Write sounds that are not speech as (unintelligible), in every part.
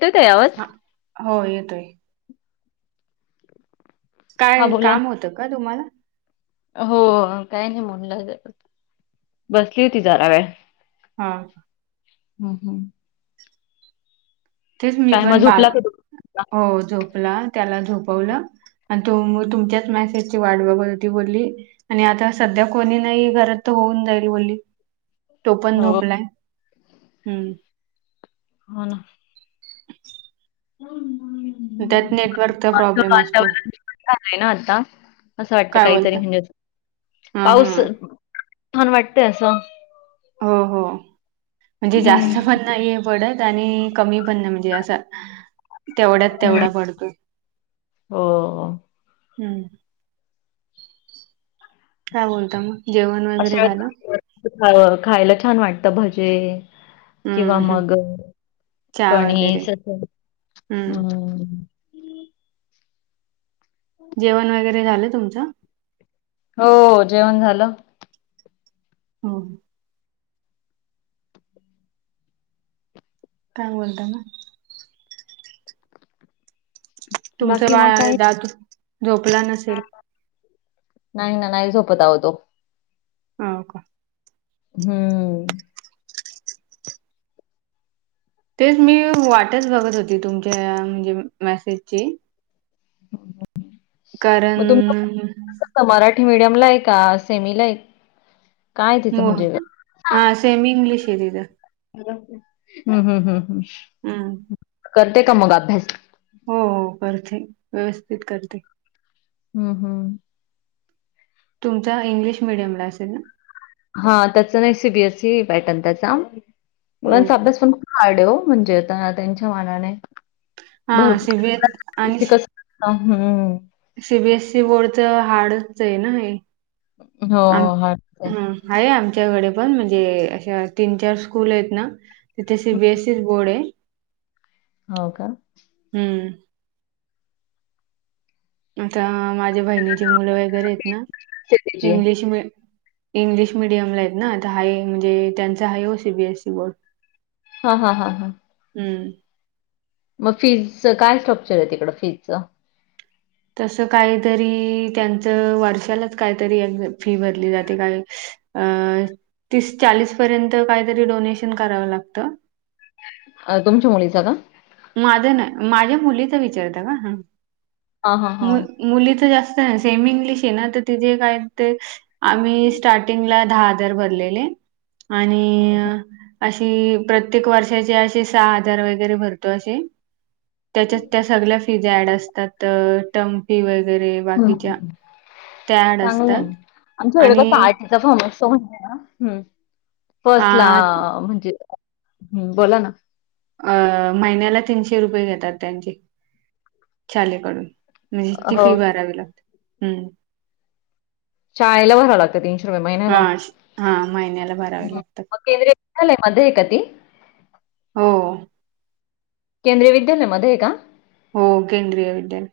येतोय ताई आवाज. हा हो येतोय. हा काय बोला काम ना. होतं का तुम्हाला? हो काय नाही म्हणलं बसली होती जरा वेळ. हा हम हम (inaudible) तेच मी काय मग पण बा, झोपला का तू? हो झोपला त्याला झोपवलं. आणि तु तुमच्याच मेसेजची वाट बघत होती बोलली. आणि आता संध्या कोणी नाही घरात, तर होऊन जाईल बोले. तो पण हो. झोपलाय. हम्म हो ना (inaudible) त्यात नेटवर्कचा प्रॉब्लेम असतो. झालाय ना आता असं वाटतं काय काहीतरी बोलता म्हणजे, हा हा पाऊस छान वाटतय असं. हो हो म्हणजे जास्त हम्म. पण नाहीये. पडत आणि कमी पण नाही म्हणजे असा तेवढ्यात हम्म. तेवढा पडतो. हो हम्म काय बोलता मग जेवण वगैरे झालं? हळू हळू खायला छान वाटतं भजे- किंवा हम्म हम्म. मग चहा वगैरे कणीस, हम्म जेवण वगैरे झालं तुमचं? हो जेवण झालं. हो काय बोलता मग? तुमचं बाकी मग बाळ काय? दादू झोपला नसेल. नाही ना नाही झोपत आहो तो. हा. हम्म तेच मी वाटच बघत होती तुमच्या म्हणजे मेसेजची. हो (inaudible) कारण.... त मराठी मीडियम ला आहे का सेमी ला आहे. काय म तिचं म्हणजे? हा सेमी इंग्लिश आहेे तिथं. हम् हम हम हम् हम्म करते का मग अभ्यास? हो हो करते व्यवस्थित करते. हम्म हम्म तुमचा इंग्लिश मिडियम ला असेल ना. हा त्याचा नाही सी बीएसई पॅटर्न त्याचा हो मुलांचा अभ्यास पण, हार्ड आहे हो, म्हणजे त्यांच्या मानाने हा सीबीएस भरपूर कसं हा हम सी बीएसई बोर्डच हार्डच आहे ना हे, हो आहे. ह आहे आमच्याकडे पण म्हणजे अशा तीन चार स्कूल आहेत ना. तिथे सी बी एस ई स बोर्ड आहे. हो का हम्म आता माझ्या बहिणीची मुलं वगैरे आहेत ना सिटीची. इंग्लिश मे इंग्लिश मिडियमला आहेत ना, आता हाय म्हणजे त्यांचा हा हो सीबीएसई बोर्ड. हा हां हां हम्म मग फीजच काय स्ट्रक्चर आहे तिकडं फीजचं? तसं काहीतरी त्यांचं वर्षालाच काहीतरी ए फी भरली जाते काय अ तीस चाळीस पर्यंत काहीतरी डोनेशन करावं लागतं. अ तुमच्या मुलीचा का? माझं नाय, माझ्या मुलीचा विचारत का ह. हां, हां, हां. मुली तर जास्त आहे सेमी इंग्लिश आहे ना तर तिथे काय ते, आम्ही स्टार्टिंगला दहा हजार भरलेले. आणि अशी प्रत्येक वर्षाची सहा आजार वगैरे भरते. त्याच्या त्या सगळ्या फीज ऍड असतात टम फी वगैरे. ह बाकीच्या त्या ऍड चांगलं असतात आहे. आमच्या आणि वेडगाव चांगलं आहे. फॉम आ फर्स्ट ला म्हणजे, (inaudible) हम्म बोला ना अ महिन्याला तीनशे रुपये घेतात त्यांचे शालेकडून म्हणजे अ इतकी फी भारावी लागते. हम्म शाळेला भरावं लागत तीनशे रुपये हा महिन्याला. श- हा महिन्याला भरावे लागतात मग शालेय मध्ये का ती? हो केंद्रीय विद्यालयामध्ये आहे का? हो केंद्रीय विद्यालय.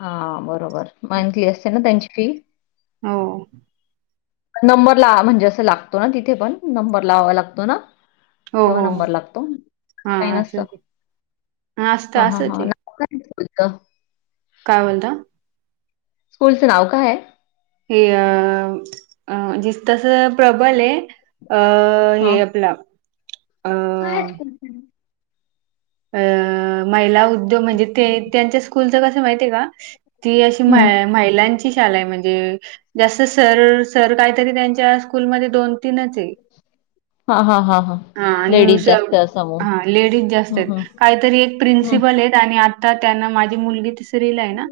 हा बरोबर मंथली असते ना त्यांची फी. हो नंबर ला म्हणजे असं लागतो ना तिथे पण नंबर लावावा लागतो ना. हो तेव्हा हो नंबर लागतो हा काय नसतं. असंच आहे असतं हा हा असंच आहे ह का (inaudible) काय बोलता. स्कूलचं नाव काय. हे अ अ जिस तस प्रबल आहे. अ हे आपलं काय अ महिला उद्योग म्हणजे ते त्यांच्या कस माहिती का? ती अशी म महिलांची शाळा आहे म्हणजे, जास्त सर, सर काहीतरी त्यांच्या स्कूलमध्ये दोन तीनच आहे. हा आणि लेडीज जास्त असं मग हा लेडीज जास्त हम्म त. हम्म काहीतरी एक हं. प्रिन्सिपल आहेत आणि आता त्यांना माझी मुलगी तिसरीला आहे ना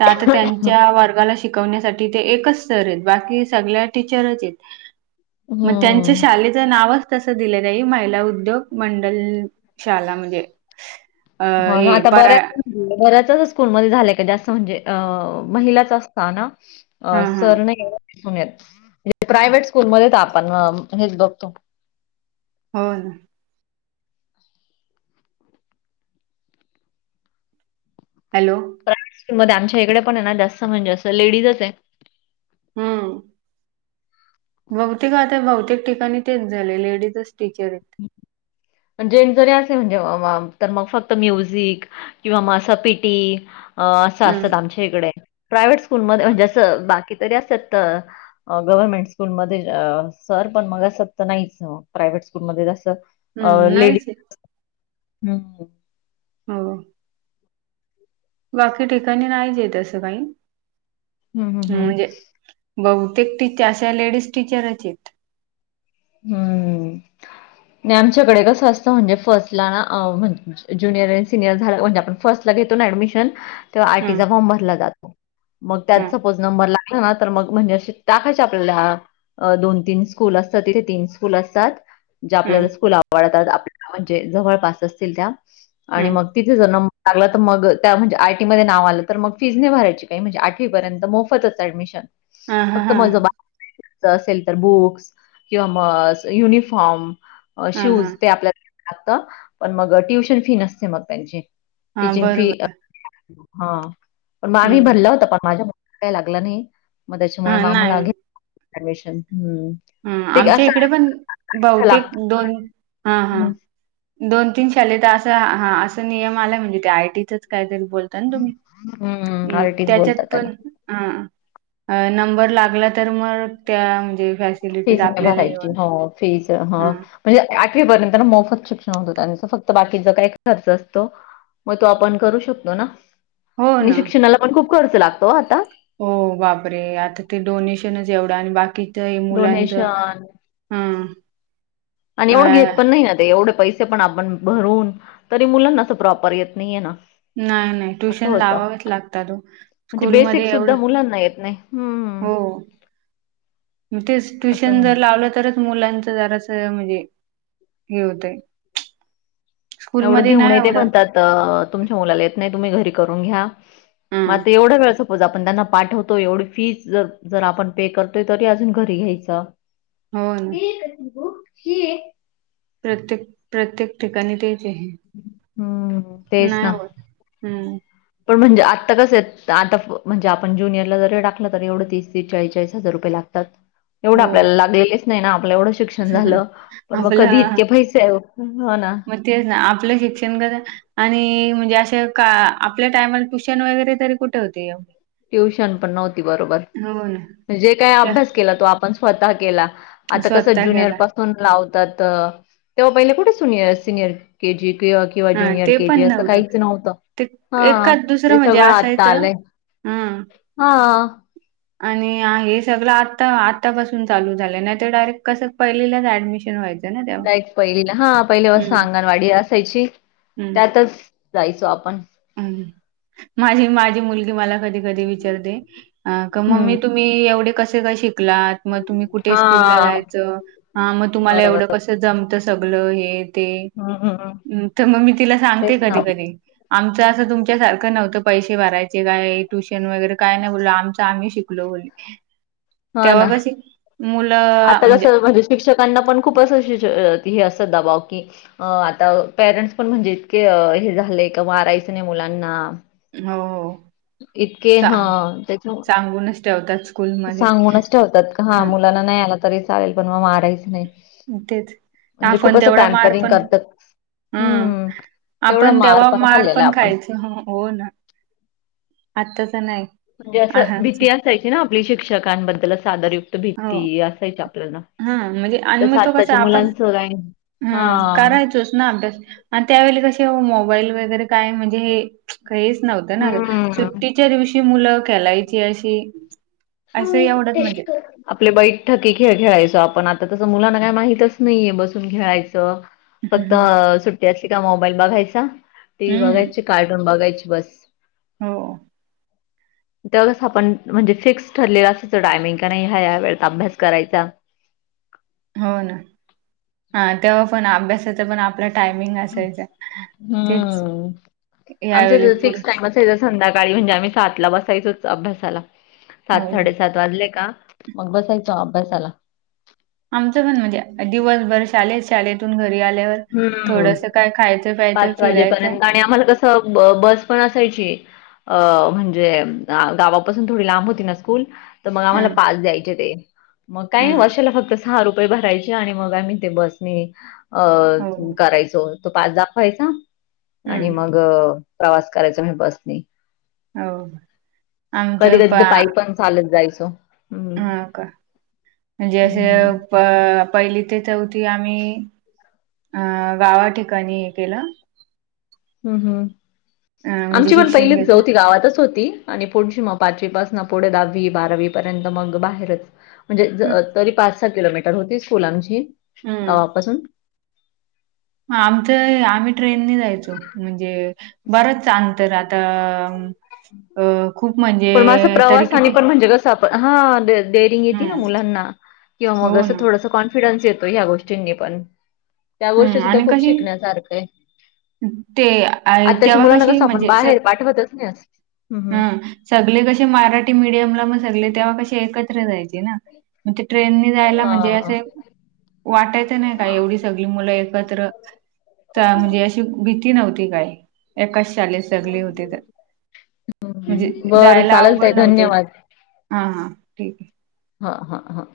तर आता त्यांच्या वर्गाला श शिकवण्यासाठी ते एकच सर आहेत बाकी सगळ्या टीचरच आहेत. हं. मग त्यांच्या शालेत नावच तसं दिलंय तेन्ही महिला उद्योग मंडल शाला म्हणजे. अ हो हे ना आता परा बरं बऱ्याच स्कूलमध्ये झालंय का जास्त म्हणजे अ महिलाच असता ना. हा अ हा सर नाही एवढे दिसून येत, प्रायव्हेट स्कूलमध्येच आपण हेच बघतो. हो ना. हॅलो. प्रा मध्ये आमच्या इकडे पण आहे ना जास्त म्हणजे असं लेडीजच आहे. हा. बहतेिक आता बहतेक ठिकाणी तेच झाले लेडीजच टीचर आहेत. जेन्स जरी असले म्हणजे मग फक्त म्युझिक किंवा म असा पिटी असं हम्म असतं आमच्या इकडे प्रायव्हेट स्कूलमध्ये म्हणजे असं बाकी तरी असत गव्हरर्मेंट स्कूलमध्ये सर पण मग असत नाहीच प्रायवेट स्कूलमध्ये जस हम्म नाहीच आहे लेडीज हंम (unintelligible) बाकी ठिकाणी नाहीचं आहे तसं काही, हं, हं, हंम हं. म्हणजे बहुतेक तिथे अशा लेडीज टीचरच आहेत. हम्म ते आमच्याकडे कसं असत म्हणजे फर्स्टला अ म्हण जुनिअर आणि सिनियर झाला म्हणजे आपण फर्स्टला ला घेतोना ऍडमिशन तेव्हा, हं आरटीचा फॉर्म भरला जातो. मग त्यात हं सपोज नंबर लागला ना, तर मग म्हणजे अस टाकायचे आपल्याला हा अ दोन तीन स्कूल असतात, तिथे तीन स्कूल असतात जे हं आपल्याला स्कूल वाढतात आपल्याला म्हणजे जवळपास असतील त्या आणि हं मग तिथे जर नंबर लागला तर मग त्या म्हणजे आरटीमध्ये नाव आलं तर मग फीज नाही भरायची काही म्हणजे आठवीपर्यंत मोफतच ऍडमिशन हा हा फक्त हा माझं (unintelligible) असेल तर बुक्स. किंवा म युनिफॉर्म, हा हा शूज ते आपल्या आत पण मग ट्युशन फी नसते मग त्यांची. हा टीचिंग फी बरोबर हा पण आम्ही हं भरला होत पण माझ्या काय लागला नाही मग त्याच्यामुळे हा मग आम्हाला नाही घेतलं ऍडमिशन हम्म. हा आमच्या इकडे पण बहुतेक लागतं. दोन हा हा. हं. दोन तीन शाळेत असा हा असा नियम आलाय म्हणजे ते आरटीचंच कायतरी बोलता न तुम्ही, हं. आरटीच त्याच्यात बोलतात त्याला. पण हा नंबर लागला तर मग त्या म्हणजे फॅसिलिटीत फीज नाही आपल्याला भरायची घेऊन हो फीज हा हं म्हणजे आठवीपर्यंत मोफत शिक्षण होत, त्यांच फक्त बाकीचा काही खर्च असतो. मग तो आपण करू शकतो ना, हो आणि ना शिक्षणाला पण खूप खर्च लागतो आता. हो बापरे आता ते डोनेशनच एवढं आणि बाकीच हे मुलांच डोनेशन हा आणि अ एवढं घेत पण नाही ना ते एवढे पैसे पण आपण भरून तरी मुलांनाअसं प्रॉपर येत नाहीये ना. ना नाही असं ट्युशन होतं. लावावेच हो, म्हणजे बेसिक तोस्कूलमध्ये सुद्धा एवढं मुलांना येत नाही. हं. हो. तेच असं ट्युशन होतं. जर लावलं तरचं मुलांच जरास म्हणजे हे होतय. एवढं घेऊन येते म्हणतात. अ तुमच्या मुलाला येत नाही तुम्ही घरी करून घ्या हा मला तर एवढं सगळं रोज आपण त्यांना पाठवतो एवढी फीस ज जर आपण ते करतोय तरी अजून घरी घ्यायच हो ना (unintelligible) प्रत्येक, प्रत्येक ठिकाणी द्यायचे आहे हम्म तेच नाही ना. होत. हम्म. पण म्हणजे आत्ता कसं, आता म्हणजे आपण जुनियरला जरी टाकलं, तर एवढ तीस, तीस चाळी चाळीसजार रुपये लागतात. एवढं हो आपल्याला लागलेलेच नाही आपल्या एवढं- शिक्षण झालं पण मग कधी आपलं इतके पैसे हो ना. मग तेच ना आपलं शिक्षण क- आणि म्हणजे असे का आपल्या टायमला ट्युशन वगैरे तरी कुठे? होते. ट्युशन पण नव्हती बरोबर हो ना जे त्या काय तो आपण स्वतः केला. आता कसं स्वतः ज्युनिअर केला प लावतात. तेव्हा पहिले कुठे? सिनियर केजी किंवा हा ज्युनीयर ते के पण जी काहीच नव्हतं ते हा ते सगळं आता आलंय. हम. हा. आणि हे सगळं आता आत्तापासून चालू झालं नाही ते डायरेक्ट कसं पहिलीलाच ऍडमिशन व्हायचं. ना तेव्हा. डायरेक्ट पहिलीला हा पहिलीपासून हम्म. अंगणवाडी असायची त्यातच- जायचो आपण. हम माझी, माझी मुलगी मला कधी, कधी विचारते. अ का मम्मी हं, तुम्ही एवढे कसे? काय शिकलात मग तुम्ही कुठे? स्कूलला हां, जायचं. ह मग तुम्हाला एवढं बरोबर. कसं जम सगळ हे ते हं, हं, हं, तर मग मी तिला सांगते तेच ना. कधी कधी. आमचं असं तुमच्यासारखं नव्हतं पैसे भरायच. का ट्युशन वगैरे काय नाही बोल आमच आम्ही शिकलो बोल. हो तेव्हा ना. कशी मुलं आता म्हणजे. कसं शिक्षकांना पण खूप अस श हे असतं दबाव. अ आता पेरेंट्स पण म्हणजे इतके हे झाले का मारायचं नाही मुलांना. हो हो. इतके हा सांग त्याच्या सांगूनच ठेवतात स्कूलमध्ये सांगूनच ठेवतात. हा ह मुलांना नाही आला तरी चालेल पण मग मारायच नाही. तेच म्हणजे खूप आपण असं तेवढा मार पॅम्परिंग पण- करतात. हम्म हं, तेवढा आपण तेव्हा मार खाल्लेला पण आहे आपण. खायच हो ना. आत्ताच नाही. म्हणजे असं आहाच भीती असायची ना आपली शिक्षकांबद्दलच आदरयुक्त भीती असायची आपल्याला. हम म्हणजे आणि तसं मग तो कसं आत्ताच्या आपण मुलांचं काय हम् हां, करायचोच ना अभ्यास. आणि त्यावेळी कसे मोबाईल वगैरे काय म्हणजे हे हेच नव्हतं ना सु हं. ट्टीच्या दिवशी मुलं खेलायची अशी. असं एवढंच म्हणजे (unintelligible) आपले बैट ठकी खेळ खेळायचो आपण आता तसं मुलांना काय माहितच नाहीये बसून खेळायचं. फक्त सुट्टी असली का मोबाईल बघायचा. टी व्ही हम्म बघायची कार्टून बघायची बस. हो. त्याळेस आपण म्हणजे फिक्स. ठरलेलं असाचं टडायमिंग का नाही हा या वेळचा अभ्यास करायचा. हो ना हा तेव्हा पण अभ्यासाच पण आप आपला टायमिंग असायच तेच हम्म यावेळी आमचं पूर- फिक्स टाइम संध्याकाळी म्हणजे आम्ही सातला बसायचोच अभ्यासाला सात, हो साडेसात. वाजले का? मग आपण बसायचं अभ्यासाला. आमचं पण म्हणजे दिवसभर शालेत शालेेतून घरी आल्यावर- हम्म थोडस काय खायचं प्यायचं पाच फिरायचं वाजेपर्यंत आणि आम्हाला कसं. बस पण असायची. अं म्हणजे गावापासून थोडी लांब होती ना स्कूल. तर मग ह आम्हाला पास द्यायचे ते मग काय ह वर्षाला फक्त- सहा रुपये भरायचे आणि मग आम्ही ते बसनी अ हो करायचो. पास दाखवायचा आणि तो आणि हम्म मग प्रवास करायचा म्हणजे बसने. हो आमच्या कधी कधी बा तर पायी पण चालत जायचो. हम्म ह का? म्हणजे हे. हम्म अ पहिली ते चौथी आम्ही अ गावा ठिकाणी हे केलं. हम् हम् अ म्हणजे आमची पण शिक्षण पहिली घेतलं होती गावातच होती. आणि पुढची मग पाचवीपास ना पुढे दहावी बारावी पर्यंत मग बाहेरच. म्हणजे तरी पाच, सहा किलोमीटर होती स्कुला आमची हम्म गावापासून. आमचं आम्ही ट्रेनने जायचो म्हणजे बरंच आंतर आता अ खूप म्हणजे पण मग असं तरी प्रवासाने किती? पण म्हणजे कसं हा डेअरिंग येते ना हं, मुलांना किंवा मग हो असं ना. थोडंस कॉन्फ फिडन्स येतो ह गोष्टींनी पण त्या गोष्टी हं सुद्धा आणि खूप कशी शिकण्यासारखं आहे. ते आई आताच्या तेव्हा मुलाना कशी कसं आपण बाहेर पाठवतच नाही. हम्म हम्म. हम सगळे कसे मराठी मिीडियमला मग सगळे तेव्हा कसे एकत्र जायचे ना. मग ते जायला हा म्हणजे हा. असे. वाटायचं नाही का एवढी सगळी मुलं एकत्र चांगली अशी- ती नव्हती काय एकाच शालेेत सगळे होते तर. म्हणजे हम्म. बरं जायला चालेल ताई अवघड नव्हतं धन्यवाद. हा हा ठीक आहे. हा हा हा.